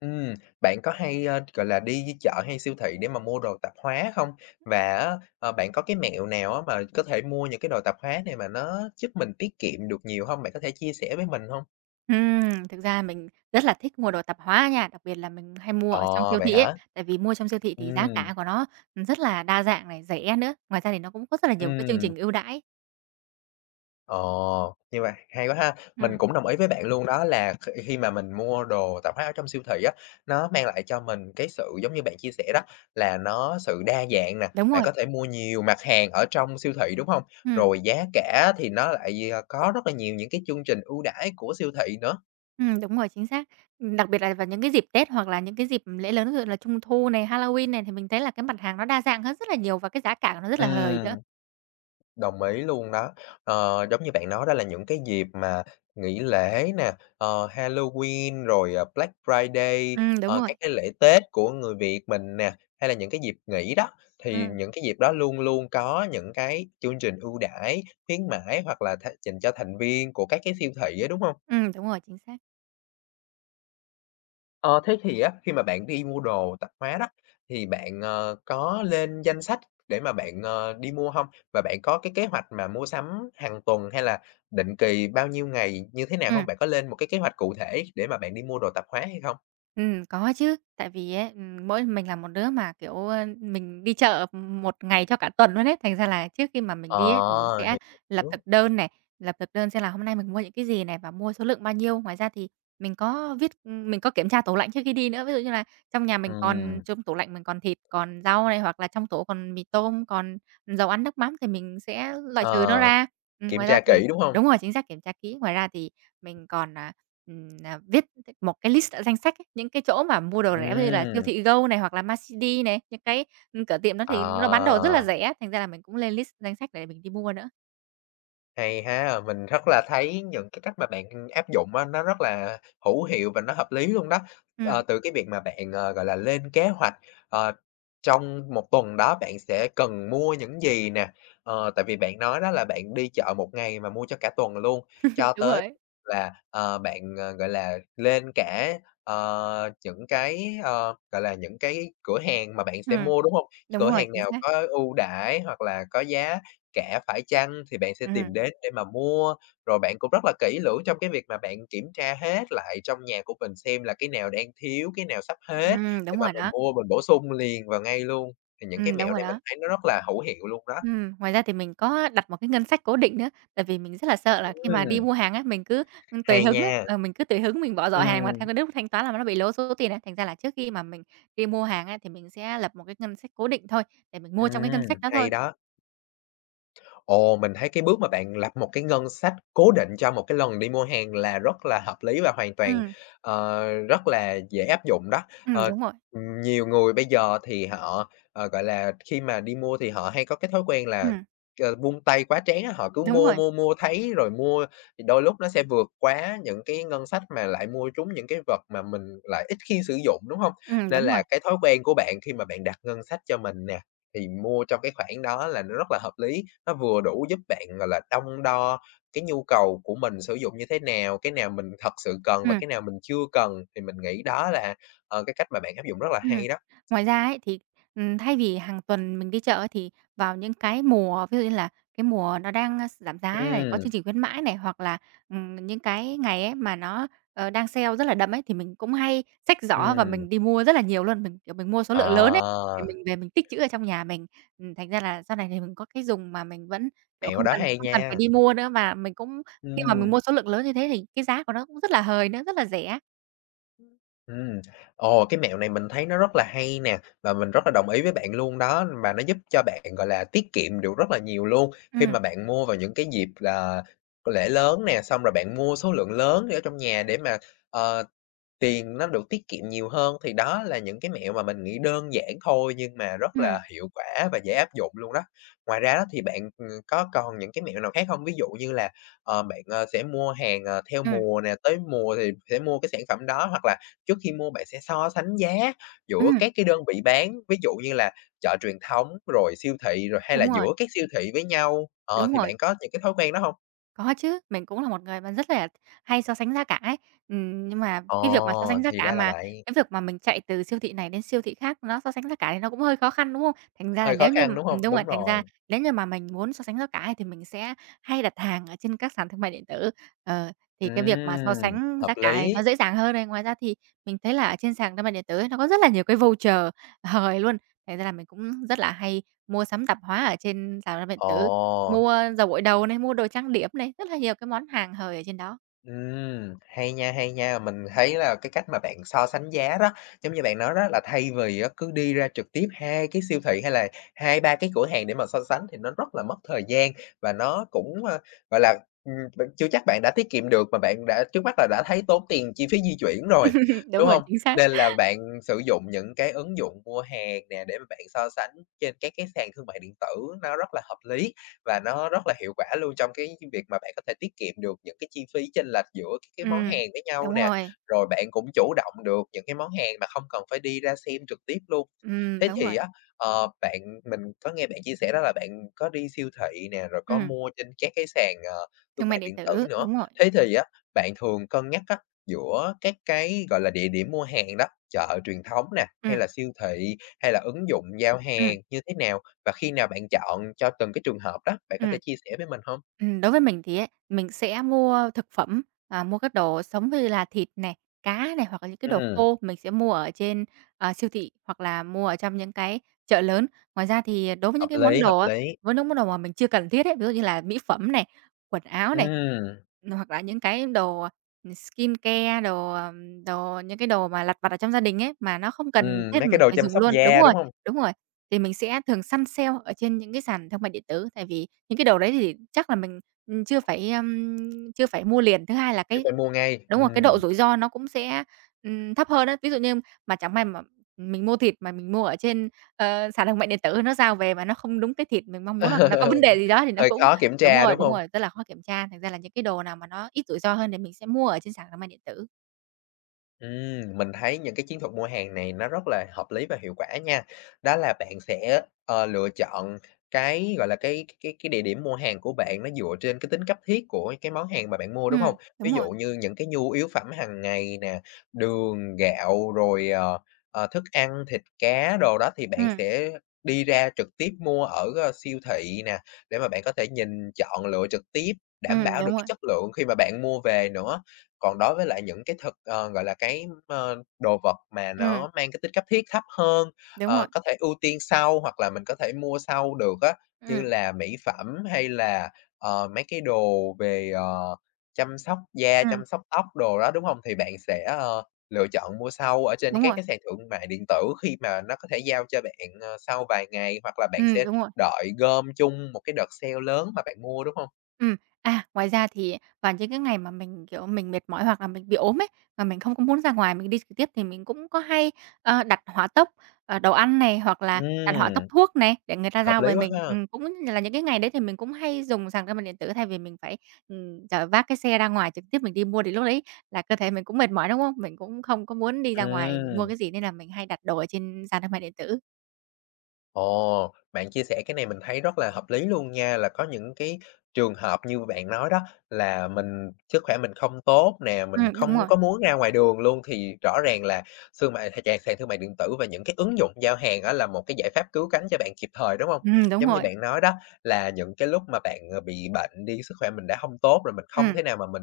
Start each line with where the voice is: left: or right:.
left: Ừm, Bạn có hay, gọi là, đi với chợ hay siêu thị để mà mua đồ tạp hóa không? Và á, bạn có cái mẹo nào á mà có thể mua những cái đồ tạp hóa này mà nó giúp mình tiết kiệm được nhiều không? Bạn có thể chia sẻ với mình không?
right: Thực ra mình rất là thích mua đồ tạp hóa nha, đặc biệt là mình hay mua ở trong
left: Ồ
right: siêu
left: vậy
right: thị ấy,
left: hả?
right: tại vì mua trong siêu thị
left: Ừ.
right: thì giá cả của nó rất là đa dạng này, rẻ nữa, ngoài ra thì nó cũng có rất là nhiều cái chương
left: Ừm.
right: trình ưu đãi.
left: Ồ, như vậy hay quá ha. Mình
right: Ừm,
left: cũng đồng ý với bạn luôn đó là khi khi mà mình mua đồ tạp hóa ở trong siêu thị á, nó mang lại cho mình cái sự giống như bạn chia sẻ đó, là nó sự đa dạng nè,
right: đúng
left: bạn
right: rồi,
left: có thể mua nhiều mặt hàng ở trong siêu thị, đúng không?
right: ừm,
left: Rồi giá cả thì nó lại, có rất là nhiều những cái chương trình ưu đãi của siêu thị nữa.
right: đúng rồi, chính xác. Đặc biệt là vào những cái dịp Tết hoặc là những cái dịp lễ lớn, ví dụ là Trung thu này, Halloween này thì mình thấy là cái mặt hàng nó đa dạng hơn rất là nhiều và cái giá cả của nó rất là hời nữa.
left: Ừm. Đồng ý luôn đó. Giống như bạn nói đó là những cái dịp mà nghỉ lễ nè, Halloween rồi, Black Friday,
right: Ừm, đúng rồi,
left: các cái lễ Tết của người Việt mình nè, hay là những cái dịp nghỉ đó, thì
right: ừm,
left: những cái dịp đó luôn luôn có những cái chương trình ưu đãi, khuyến mãi hoặc là dành cho thành viên của các cái siêu thị á, đúng không?
right: đúng rồi, chính xác.
left: Ờ, Thế thì á, khi mà bạn đi mua đồ tạp hóa đó, thì bạn, có lên danh sách để mà bạn, đi mua không? Và bạn có cái kế hoạch mà mua sắm hàng tuần hay là định kỳ bao nhiêu ngày như thế nào
right: Ừm.
left: không? Bạn có lên một cái kế hoạch cụ thể để mà bạn đi mua đồ tạp hóa hay không?
right: Có chứ. Tại vì ấy, mỗi mình là một đứa mà, kiểu, mình đi chợ một ngày cho cả tuần luôn ấy. Thành ra là trước khi mà mình đi ấy, thì mình
left: Ờ,
right: sẽ lập thực
left: hiểu.
right: đơn này, lập thực đơn xem là hôm nay mình mua những cái gì này và mua số lượng bao nhiêu. Ngoài ra thì mình có viết mình có kiểm tra tủ lạnh trước khi đi nữa. Ví dụ như là trong nhà mình còn
left: Ừm,
right: trong tủ lạnh mình còn thịt, còn rau này, hoặc là trong tủ còn mì tôm, còn dầu ăn, nước mắm thì mình sẽ loại
left: ờ,
right: trừ nó ra.
left: kiểm
right: Ngoài ra
left: tra
right: thì
left: kỹ, đúng không?
right: Đúng rồi, chính xác, kiểm tra kỹ. Ngoài ra thì mình còn, viết một cái list, danh sách ấy, những cái chỗ mà mua đồ rẻ như là siêu
left: Ừm,
right: thị Go này hoặc là Marsidi này, cửa tiệm đó thì nó bán đồ rất là
left: à.
right: rẻ, thành ra là mình cũng lên list danh sách để mình đi mua nữa.
left: Hay ha, mình rất là thấy những cái cách mà bạn áp dụng á, nó rất là hữu hiệu và nó hợp lý luôn đó.
right: Ừm,
left: Từ cái việc mà bạn, gọi là, lên kế hoạch, ờ, trong một tuần đó bạn sẽ cần mua những gì nè, tại vì bạn nói đó là bạn đi chợ một ngày mà mua cho cả tuần luôn, cho
right: Đúng
left: tới
right: rồi.
left: là, bạn, gọi là, lên cả, những cái, gọi là, những cái cửa hàng mà bạn sẽ
right: Ừm,
left: mua, đúng không? Cửa
right: đúng rồi,
left: hàng
right: chính
left: nào
right: xác.
left: có ưu đãi hoặc là có giá cả phải chăng thì bạn sẽ tìm
right: Ừm,
left: đến để mà mua, rồi bạn cũng rất là kỹ lưỡng trong cái việc mà bạn kiểm tra hết lại trong nhà của mình xem là cái nào đang thiếu, cái nào sắp hết để
right: đúng
left: mà
right: rồi
left: mình
right: đó,
left: mua mình bổ sung liền vào ngay luôn. Thì những cái
right: đúng
left: mẹo
right: rồi
left: này mình
right: đó.
left: thấy nó rất là hữu hiệu luôn đó.
right: Ngoài ra thì mình có đặt một cái ngân sách cố định nữa, tại vì mình rất là sợ là khi mà đi
left: Ừm,
right: mua hàng á, mình cứ, tùy
left: hay
right: hứng ấy,
left: nha.
right: mình cứ tùy hứng mình bỏ giỏ hàng mà theo
left: Ừm,
right: cái lúc thanh toán là nó bị lố số tiền ấy. Thành ra là trước khi mà mình đi mua hàng á, thì mình sẽ lập một cái ngân sách cố định thôi, để mình mua trong cái ngân
left: ừm,
right: sách đó thôi.
left: hay đó. Ồ, mình thấy cái bước mà bạn lập một cái ngân sách cố định cho một cái lần đi mua hàng là rất là hợp lý và hoàn toàn,
right: Ừm,
left: rất là dễ áp dụng đó. Ờ,
right: đúng rồi,
left: Nhiều người bây giờ thì họ, gọi là, khi mà đi mua thì họ hay có cái thói quen là,
right: ừm,
left: vung tay quá trán á, họ cứ
right: đúng
left: mua,
right: rồi,
left: mua, mua thấy rồi mua thì đôi lúc nó sẽ vượt quá những cái ngân sách mà lại mua trúng những cái vật mà mình lại ít khi sử dụng, đúng không? Nên
right: đúng rồi,
left: là cái thói quen của bạn khi mà bạn đặt ngân sách cho mình nè, thì mua trong cái khoản đó là nó rất là hợp lý, nó vừa đủ giúp bạn, gọi là, đong đo cái nhu cầu của mình sử dụng như thế nào, cái nào mình thật sự cần và
right: ừm.
left: cái nào mình chưa cần, thì mình nghĩ đó là, cái cách mà bạn áp dụng rất là
right: Ừm.
left: hay đó.
right: Ngoài ra ấy thì, Thay vì hàng tuần mình đi chợ ấy, thì vào những cái mùa ví dụ như là cái mùa nó đang, giảm giá này, có
left: Ừm,
right: chương trình khuyến mãi này, hoặc là, những cái ngày ấy mà nó, đang sale rất là đậm ấy, thì mình cũng hay xách giỏ và
left: ừm,
right: mình đi mua rất là nhiều luôn. Mình, kiểu, mình mua số lượng
left: ờ,
right: lớn ấy, để mình về mình tích trữ ở trong nhà mình. Thành ra là sau này thì mình có cái dùng mà mình vẫn, kiểu,
left: mẹo đó hay
right: không cần phải
left: nha,
right: đi mua nữa, và mình cũng khi mà mình
left: ừm.
right: mua số lượng lớn như thế thì cái giá của nó cũng rất là hời nữa, rất là rẻ.
left: Ừm, ồ, cái mẹo này mình thấy nó rất là hay nè, và mình rất là đồng ý với bạn luôn đó, và nó giúp cho bạn, gọi là, tiết kiệm được rất là nhiều luôn. Khi
right: Ừm,
left: mà bạn mua vào những cái dịp là lễ lớn nè, xong rồi bạn mua số lượng lớn ở trong nhà để mà, ờ tiền nó được tiết kiệm nhiều hơn, thì đó là những cái mẹo mà mình nghĩ đơn giản thôi nhưng mà rất
right: ừm,
left: là hiệu quả và dễ áp dụng luôn đó. Ngoài ra đó thì bạn, có còn những cái mẹo nào khác không? Ví dụ như là, bạn, sẽ mua hàng, theo
right: ừm,
left: mùa nè, tới mùa thì sẽ mua cái sản phẩm đó, hoặc là trước khi mua bạn sẽ so sánh giá giữa
right: ừm,
left: các cái đơn vị bán, ví dụ như là chợ truyền thống, rồi siêu thị, rồi hay là
right: đúng rồi.
left: giữa các siêu thị với nhau. Ờ,
right: Đúng
left: thì
right: rồi,
left: bạn có những cái thói quen đó không?
right: có chứ, mình cũng là một người mà rất là hay so sánh giá cả ấy. Nhưng mà
left: Ờ,
right: cái việc mà so sánh giá
left: thì
right: cả
left: ra là
right: mà
left: vậy,
right: cái việc mà mình chạy từ siêu thị này đến siêu thị khác nó so sánh giá cả thì nó cũng hơi khó khăn, đúng không? Thành ra là
left: hơi khó
right: nếu như
left: khăn, đúng không?
right: đúng rồi,
left: Đúng
right: thành ra
left: rồi.
right: nếu như mà mình muốn so sánh giá cả ấy thì mình sẽ hay đặt hàng ở trên các sàn thương mại điện tử. Ờ, thì cái việc mà so sánh
left: Hợp
right: giá cả này nó
left: lý.
right: dễ dàng hơn này. Ngoài ra thì mình thấy là ở trên sàn thương mại điện tử ấy, nó có rất là nhiều cái voucher hời luôn, thành ra là mình cũng rất là hay mua sắm tạp hóa ở trên sàn thương mại điện
left: Ồ,
right: tử. Mua dầu gội đầu này, mua đồ trang điểm này, rất là nhiều cái món hàng hời ở trên đó.
left: hay nha, hay nha. Mình thấy là cái cách mà bạn so sánh giá đó, giống như bạn nói đó, là thay vì á cứ đi ra trực tiếp 2 cái siêu thị hay là 2 3 cái cửa hàng để mà so sánh thì nó rất là mất thời gian và nó cũng, gọi là, bạn chưa chắc bạn đã tiết kiệm được mà bạn đã trước mắt là đã thấy tốn tiền chi phí di chuyển rồi,
right: Đúng
left: đúng
right: rồi,
left: không?
right: chính xác.
left: Nên là bạn sử dụng những cái ứng dụng mua hàng nè để mà bạn so sánh trên các cái sàn thương mại điện tử nó rất là hợp lý. Và nó rất là hiệu quả luôn trong cái việc mà bạn có thể tiết kiệm được những cái chi phí chênh lệch giữa các cái món
right: Ừm,
left: hàng với nhau
right: đúng
left: nè,
right: rồi.
left: rồi bạn cũng chủ động được những cái món hàng mà không cần phải đi ra xem trực tiếp luôn. Thế
right: Đúng
left: thì
right: rồi.
left: á, bạn mình có nghe bạn chia sẻ đó là bạn có đi siêu thị nè, rồi có
right: Ừm,
left: mua trên các cái sàn, thương
right: thương mại
left: mại
right: điện
left: điện tử
right: tử,
left: nữa.
right: đúng rồi.
left: Thế thì á, bạn thường cân nhắc á, giữa các cái, gọi là, địa điểm mua hàng đó, chợ truyền thống nè, hay
right: Ừm,
left: là siêu thị, hay là ứng dụng giao
right: ừm.
left: hàng như thế nào? Và khi nào bạn chọn cho từng cái trường hợp đó, bạn có
right: Ừm.
left: thể chia sẻ với mình hông?
right: Đối với mình thì ấy, mình sẽ mua thực phẩm, mua các đồ sống như là thịt này, cá này, hoặc là những cái đồ
left: Ừm,
right: khô mình sẽ mua ở trên, siêu thị hoặc là mua ở trong những cái chợ lớn. Ngoài ra thì đối với những
left: hợp
right: cái món
left: lý, hợp
right: đồ á,
left: lý.
right: với những món đồ mà mình chưa cần thiết ấy, ví dụ như là mỹ phẩm này, quần áo này,
left: Ừm,
right: hoặc là những cái đồ, skincare, đồ những cái đồ mà lặt vặt ở trong gia đình ấy, mà nó không cần thiết
left: mấy cái
right: mình
left: đồ
right: phải
left: chăm
right: dùng
left: sóc
right: luôn
left: da, đúng hông?
right: đúng rồi, thì mình sẽ thường săn sale ở trên những cái sàn thương mại điện tử, tại vì những cái đồ đấy thì chắc là mình, chưa phải mua liền. Thứ hai là
left: Chứ
right: cái
left: phải mua ngay,
right: đúng rồi, cái
left: ừm.
right: độ rủi ro nó cũng sẽ, thấp hơn đó. Ví dụ như mà chẳng may mà mình mua thịt mà mình mua ở trên, sàn thương mại điện tử, nó giao về mà nó không đúng cái thịt mình mong muốn hoặc là nó có vấn đề gì đó thì nó
left: Hơi
right: cũng
left: khó kiểm tra, đúng
right: đúng
left: hông?
right: rồi, rất là khó kiểm tra. Thành ra là những cái đồ nào mà nó ít rủi ro hơn thì mình sẽ mua ở trên sàn thương mại điện tử.
left: Mình thấy những cái chiến thuật mua hàng này nó rất là hợp lý và hiệu quả nha. Đó là bạn sẽ, lựa chọn cái, gọi là, cái địa điểm mua hàng của bạn nó dựa trên cái tính cấp thiết của cái món hàng mà bạn mua, đúng không? Ví
right: Đúng rồi.
left: dụ như những cái nhu yếu phẩm hàng ngày nè, đường, gạo, rồi, thức ăn, thịt cá đồ đó thì bạn
right: Ừm,
left: sẽ đi ra trực tiếp mua ở, siêu thị nè, để mà bạn có thể nhìn, chọn lựa trực tiếp, đảm bảo được
right: đúng
left: cái
right: rồi.
left: chất lượng khi mà bạn mua về nữa. Còn đối với lại những cái gọi là, cái, đồ vật mà
right: Ừm,
left: nó mang cái tính cấp thiết thấp hơn,
right: đúng rồi.
left: có thể ưu tiên sau hoặc là mình có thể mua sau được á, như
right: Ừm,
left: là mỹ phẩm hay là, mấy cái đồ về, chăm sóc da,
right: ừm,
left: chăm sóc tóc đồ đó, đúng không? Thì bạn sẽ, lựa chọn mua sau ở trên
right: đúng
left: các
right: rồi.
left: cái sàn thương mại điện tử khi mà nó có thể giao cho bạn, sau vài ngày, hoặc là bạn sẽ
right: Đúng rồi.
left: đợi gom chung một cái đợt sale lớn mà bạn mua, đúng không?
right: Ừm, À, ngoài ra thì vào những cái ngày mà mình, kiểu, mình mệt mỏi hoặc là mình bị ốm ấy, mà mình không có muốn ra ngoài mình đi trực tiếp thì mình cũng có hay, đặt hỏa tốc, đồ ăn này, hoặc là đặt hỏa tốc
left: Ừm,
right: thuốc này, để người ta
left: hợp
right: giao về
left: lý quá
right: mình.
left: ha!
right: Cũng là những cái ngày đấy thì mình cũng hay dùng sàn thương mại điện tử thay vì mình phải, chở vác cái xe ra ngoài trực tiếp mình đi mua, thì lúc đấy là cơ thể mình cũng mệt mỏi, đúng không? Mình cũng không có muốn đi ra ngoài mình mua
left: Ừm.
right: cái gì nên là mình hay đặt đồ ở trên sàn thương mại điện tử.
left: Ồ, bạn chia sẻ cái này mình thấy rất là hợp lý luôn nha, là có những cái trường hợp như bạn nói đó là mình sức khỏe mình không tốt nè, mình
right: Đúng
left: không
right: rồi.
left: có muốn ra ngoài đường luôn thì rõ ràng là thương mại hay trang sàn thương mại điện tử và những cái ứng dụng giao hàng đó là một cái giải pháp cứu cánh cho bạn kịp thời, đúng không?
right: Đúng
left: Giống như
right: rồi.
left: bạn nói đó, là những cái lúc mà bạn, bị bệnh đi, sức khỏe mình đã không tốt rồi, mình không
right: Ừm,
left: thể nào mà mình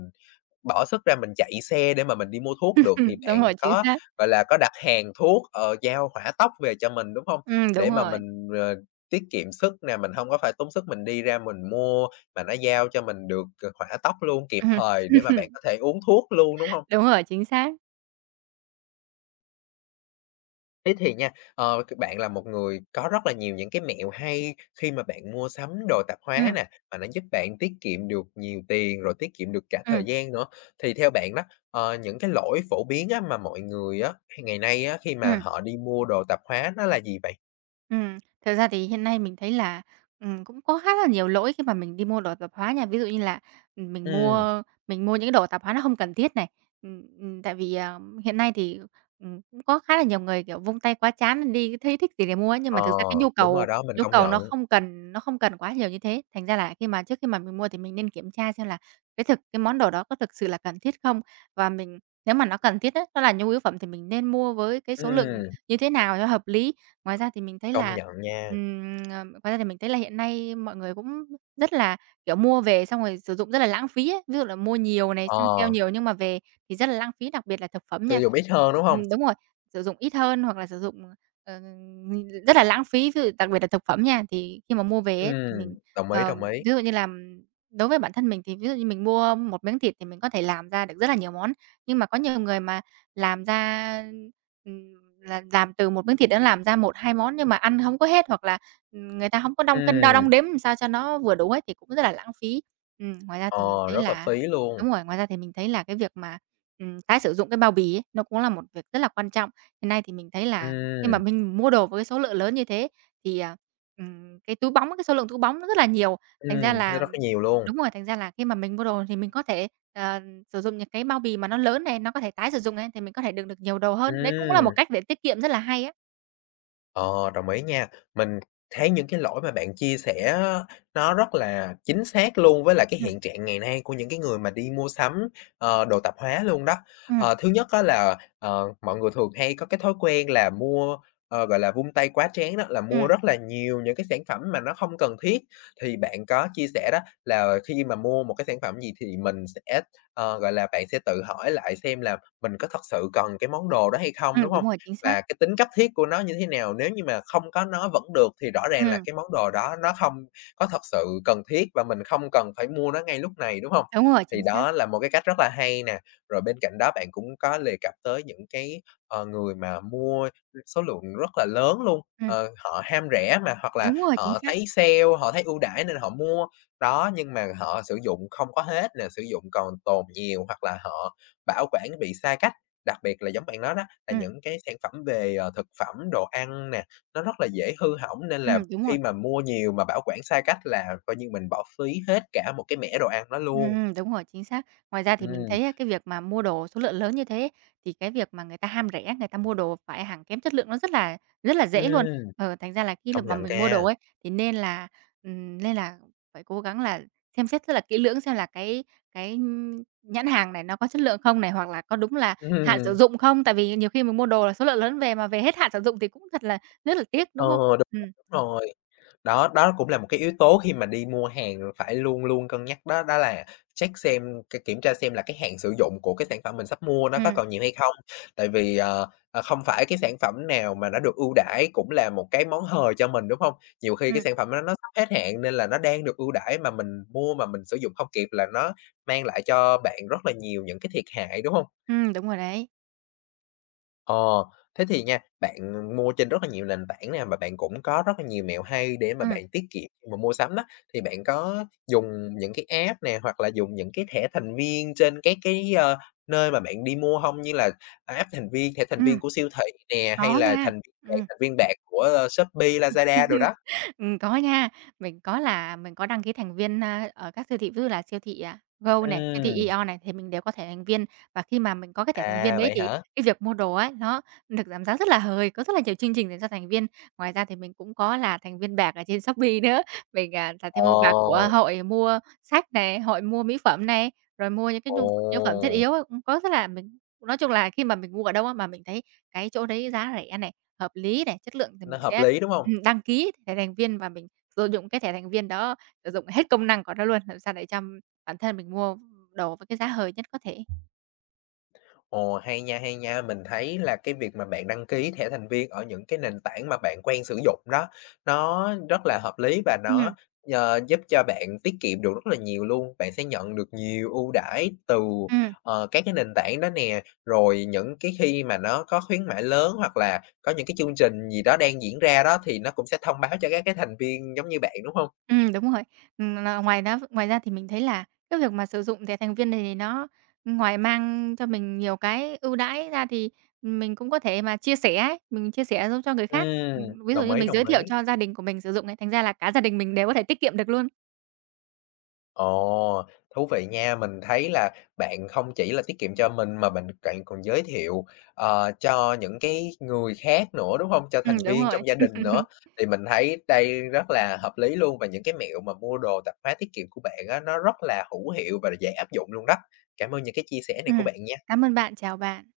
left: bỏ sức ra mình chạy xe để mà mình đi mua thuốc được thì
right: đúng
left: bạn
right: rồi, chính
left: có,
right: xác.
left: gọi là, có đặt hàng thuốc, giao hỏa tốc về cho mình, đúng không?
right: Đúng
left: Để mà
right: rồi.
left: mình, tiết kiệm sức nè, mình không có phải tốn sức mình đi ra mình mua, mà nó giao cho mình được, hỏa tốc luôn, kịp
right: Ừm.
left: thời để mà bạn có thể uống thuốc luôn, đúng không?
right: Đúng rồi, chính xác.
left: Thế thì nha, c bạn là một người có rất là nhiều những cái mẹo hay khi mà bạn mua sắm đồ tạp hóa
right: Ừm,
left: nè, mà nó giúp bạn tiết kiệm được nhiều tiền, rồi tiết kiệm được cả thời
right: ừm,
left: gian nữa. Thì theo bạn đó, những cái lỗi phổ biến á mà mọi người á, ngày nay á, khi mà
right: ừm.
left: họ đi mua đồ tạp hóa nó là gì vậy?
right: Ừm, Thật ra thì hiện nay mình thấy là, cũng có khá là nhiều lỗi khi mà mình đi mua đồ tạp hóa nha. Ví dụ như là, ừm, mình
left: Ừ,
right: mua mình mua những cái đồ tạp hóa nó không cần thiết này. Tại vì, hiện nay thì, cũng có khá là nhiều người, kiểu, vung tay quá chán đi thấy thích gì để mua ấy, nhưng mà
left: ờ,
right: thực ra cái nhu
left: đúng
right: cầu
left: rồi đó, mình công
right: nó
left: nhận.
right: không cần quá nhiều như thế. Thành ra là khi mà trước khi mà mình mua thì mình nên kiểm tra xem là cái món đồ đó có thực sự là cần thiết không? Và mình nếu mà nó cần thiết á, nó là nhu yếu phẩm thì mình nên mua với cái số lượng
left: Ừ.
right: như thế nào cho hợp lý. Ngoài ra thì mình thấy
left: Công
right: là,
left: nhận nha.
right: Ngoài ra thì mình thấy là hiện nay mọi người cũng rất là, kiểu, mua về xong rồi sử dụng rất là lãng phí ấy. Ví dụ là mua nhiều này, săn sale
left: Ờ,
right: nhiều nhưng mà về thì rất là lãng phí, đặc biệt là thực phẩm
left: tiêu
right: nha.
left: dùng ít hơn, đúng không?
right: Đúng rồi, sử dụng ít hơn hoặc là sử dụng, ờ, rất là lãng phí, ví dụ đặc biệt là thực phẩm nha. Thì khi mà mua về ấy thì mình,
left: Đồng ý,
right: ờ,
left: đồng ý.
right: ví dụ như là đối với bản thân mình thì ví dụ như mình mua một miếng thịt thì mình có thể làm ra được rất là nhiều món, nhưng mà có nhiều người mà làm ra ừm, là làm từ một miếng thịt đã làm ra một 2 món nhưng mà ăn không có hết, hoặc là, người ta không có đong cân đo
left: Ừm,
right: đong đếm làm sao cho nó vừa đủ ấy thì cũng rất là lãng phí. Ngoài ra thì mình
left: ờ,
right: thấy
left: rất là
right: là
left: phí luôn.
right: đúng rồi, ngoài ra thì mình thấy là cái việc tái sử dụng cái bao bì ấy, nó cũng là một việc rất là quan trọng. Hiện nay thì mình thấy là khi mà
left: Ừm,
right: mình mua đồ với cái số lượng lớn như thế thì, cái túi bóng, cái số lượng túi bóng nó rất là nhiều, thành ra
left: ừm, nó
right: là
left: rất là nhiều luôn.
right: đúng rồi, thành ra là khi mà mình mua đồ thì mình có thể, ờ sử dụng những cái bao bì mà nó lớn này, nó có thể tái sử dụng này, thì mình có thể đựng được nhiều đồ hơn. Đấy cũng là một
left: Ừm.
right: cách để tiết kiệm rất là hay á.
left: Ờ, đồng ý nha. Mình thấy những cái lỗi mà bạn chia sẻ á, nó rất là chính xác luôn với lại cái
right: Ừm,
left: hiện trạng ngày nay của những cái người mà đi mua sắm, đồ tạp hóa luôn đó.
right: ừm,
left: Ờ, thứ nhất á là, mọi người thường hay có cái thói quen là mua, gọi là, vung tay quá trán đó, là mua
right: ừm,
left: rất là nhiều những cái sản phẩm mà nó không cần thiết. Thì bạn có chia sẻ đó là khi mà mua một cái sản phẩm gì thì mình sẽ, gọi là, bạn sẽ tự hỏi lại xem là mình có thật sự cần cái món đồ đó hay không, đúng
right: đúng
left: không?
right: rồi, chính xác.
left: Và cái tính cấp thiết của nó như thế nào, nếu như mà không có nó vẫn được thì rõ ràng là
right: Ừm,
left: cái món đồ đó nó không có thật sự cần thiết và mình không cần phải mua nó ngay lúc này, đúng không?
right: đúng rồi,
left: Thì
right: chính xác.
left: đó là một cái cách rất là hay nè. Rồi bên cạnh đó bạn cũng có đề cập tới những cái, người mà mua số lượng rất là lớn luôn,
right: Ừm,
left: họ ham rẻ mà, hoặc là
right: đúng rồi, chính
left: họ
right: xác.
left: thấy sale, họ thấy ưu đãi nên họ mua. Đó, nhưng mà họ sử dụng không có hết nè, sử dụng còn tồn nhiều hoặc là họ bảo quản bị sai cách, đặc biệt là giống bạn nói đó, là
right: Ừm,
left: những cái sản phẩm về, thực phẩm, đồ ăn nè, nó rất là dễ hư hỏng nên là
right: đúng rồi.
left: khi mà mua nhiều mà bảo quản sai cách là coi như mình bỏ phí hết cả một cái mẻ đồ ăn đó luôn.
right: Đúng rồi, chính xác. Ngoài ra thì mình
left: Ừm,
right: thấy á, cái việc mà mua đồ số lượng lớn như thế ấy, thì cái việc mà người ta ham rẻ, người ta mua đồ phải hàng kém chất lượng nó rất là dễ luôn.
left: ừm,
right: Ờ, thành ra là khi l
left: công
right: mà
left: nhận
right: mình mua đồ
left: nha.
right: ấy, thì nên là phải cố gắng là xem xét rất là kỹ lưỡng xem là cái nhãn hàng này nó có chất lượng không này, hoặc là có đúng là hạn sử
left: Ừm,
right: dụng không? Tại vì nhiều khi mình mua đồ là số lượng lớn về mà về hết hạn sử dụng thì cũng thật là rất là tiếc,
left: ờ,
right: đúng không?
left: đúng rồi,
right: Ừm,
left: đúng rồi. Đó, đó cũng là một cái yếu tố khi mà đi mua hàng phải luôn luôn cân nhắc đó, đó là check xem c kiểm tra xem là cái hạn sử dụng của cái sản phẩm mình sắp mua nó có
right: ừm,
left: còn nhiều hay không. Tại vì, không phải cái sản phẩm nào mà nó được ưu đãi cũng là một cái món hời cho mình, đúng không? Nhiều khi cái
right: ừm,
left: sản phẩm nó sắp hết hạn nên là nó đang được ưu đãi mà mình mua mà mình sử dụng không kịp là nó mang lại cho bạn rất là nhiều những cái thiệt hại, đúng không?
right: đúng rồi đấy.
left: Ờ, thế thì nha, bạn mua trên rất là nhiều nền tảng nè, mà bạn cũng có rất là nhiều mẹo hay để mà
right: Ừm,
left: bạn tiết kiệm khi mà mua sắm đó, thì bạn có dùng những cái app nè, hoặc là dùng những cái thẻ thành viên trên các cái, nơi mà bạn đi mua hông? Như là app thành viên, thẻ thành
right: ừm,
left: viên của siêu thị nè, hay
right: có
left: là
right: nha.
left: thành viên vàng,
right: Ừm.
left: thành viên bạc của, Shopee, Lazada đồ đó?
right: Có nha. Mình có đăng ký thành viên, ở các siêu thị, ví dụ là siêu thị, à, Go này, siêu thị
left: Ừm,
right: Aeon này thì mình đều có thẻ thành viên. Và khi mà mình có cái thẻ thành viên
left: à,
right: đấy
left: vậy
right: thì
left: hả?
right: cái việc mua đồ ấy, nó được giảm giá rất là hời, có rất là nhiều chương trình dành cho thành viên. Ngoài ra thì mình cũng có là thành viên bạc ở trên Shopee nữa. Mình, à, là thành viên bạc của
left: Ồ,
right: hội mua sách này, hội mua mỹ phẩm này, rồi mua những cái
left: ồ,
right: nhu nhu yếu phẩm thiết yếu ấy, cũng có rất là mình nói chung là khi mà mình mua ở đâu á mà mình thấy cái chỗ đấy giá rẻ này, hợp lý này, chất lượng thì
left: nó
right: mình
left: hợp
right: sẽ,
left: lý, đúng không?
right: đăng ký thẻ thành viên và mình sử dụng cái thẻ thành viên đó, sử dụng hết công năng của nó luôn, làm sao để cho bản thân mình mua đồ với cái giá hời nhất có thể.
left: Ồ, hay nha, hay nha. Mình thấy là cái việc mà bạn đăng ký thẻ thành viên ở những cái nền tảng mà bạn quen sử dụng đó, nó rất là hợp lý và
right: Ừm,
left: nó, giúp cho bạn tiết kiệm được rất là nhiều luôn. Bạn sẽ nhận được nhiều ưu đãi từ,
right: ừm.
left: các cái nền tảng đó nè, rồi những cái khi mà nó có khuyến mãi lớn hoặc là có những cái chương trình gì đó đang diễn ra đó thì nó cũng sẽ thông báo cho các cái thành viên giống như bạn, đúng không?
right: Đúng rồi. Là ngoài ra thì mình thấy là cái việc mà sử dụng thẻ thành viên này thì nó ngoài mang cho mình nhiều cái ưu đãi ra thì mình cũng có thể mà chia sẻ ấy, mình chia sẻ giúp cho người khác.
left: Ừm,
right: Ví dụ
left: đồng
right: như
left: ý,
right: mình
left: đồng
right: giới thiệu
left: ý.
right: cho gia đình của mình sử dụng ấy, thành ra là cả gia đình mình đều có thể tiết kiệm được luôn.
left: Ồ, thú vị nha. Mình thấy là bạn không chỉ là tiết kiệm cho mình mà bạn bạn còn giới thiệu, cho những cái người khác nữa, đúng không? Cho thành
right: Đúng
left: viên
right: rồi.
left: trong gia đình nữa, thì mình thấy đây rất là hợp lý luôn và những cái mẹo mà mua đồ tạp hóa tiết kiệm của bạn á, nó rất là hữu hiệu và dễ áp dụng luôn đó. Cảm ơn những cái chia sẻ này của
right: Ừm,
left: bạn nha.
right: cảm ơn bạn, chào bạn.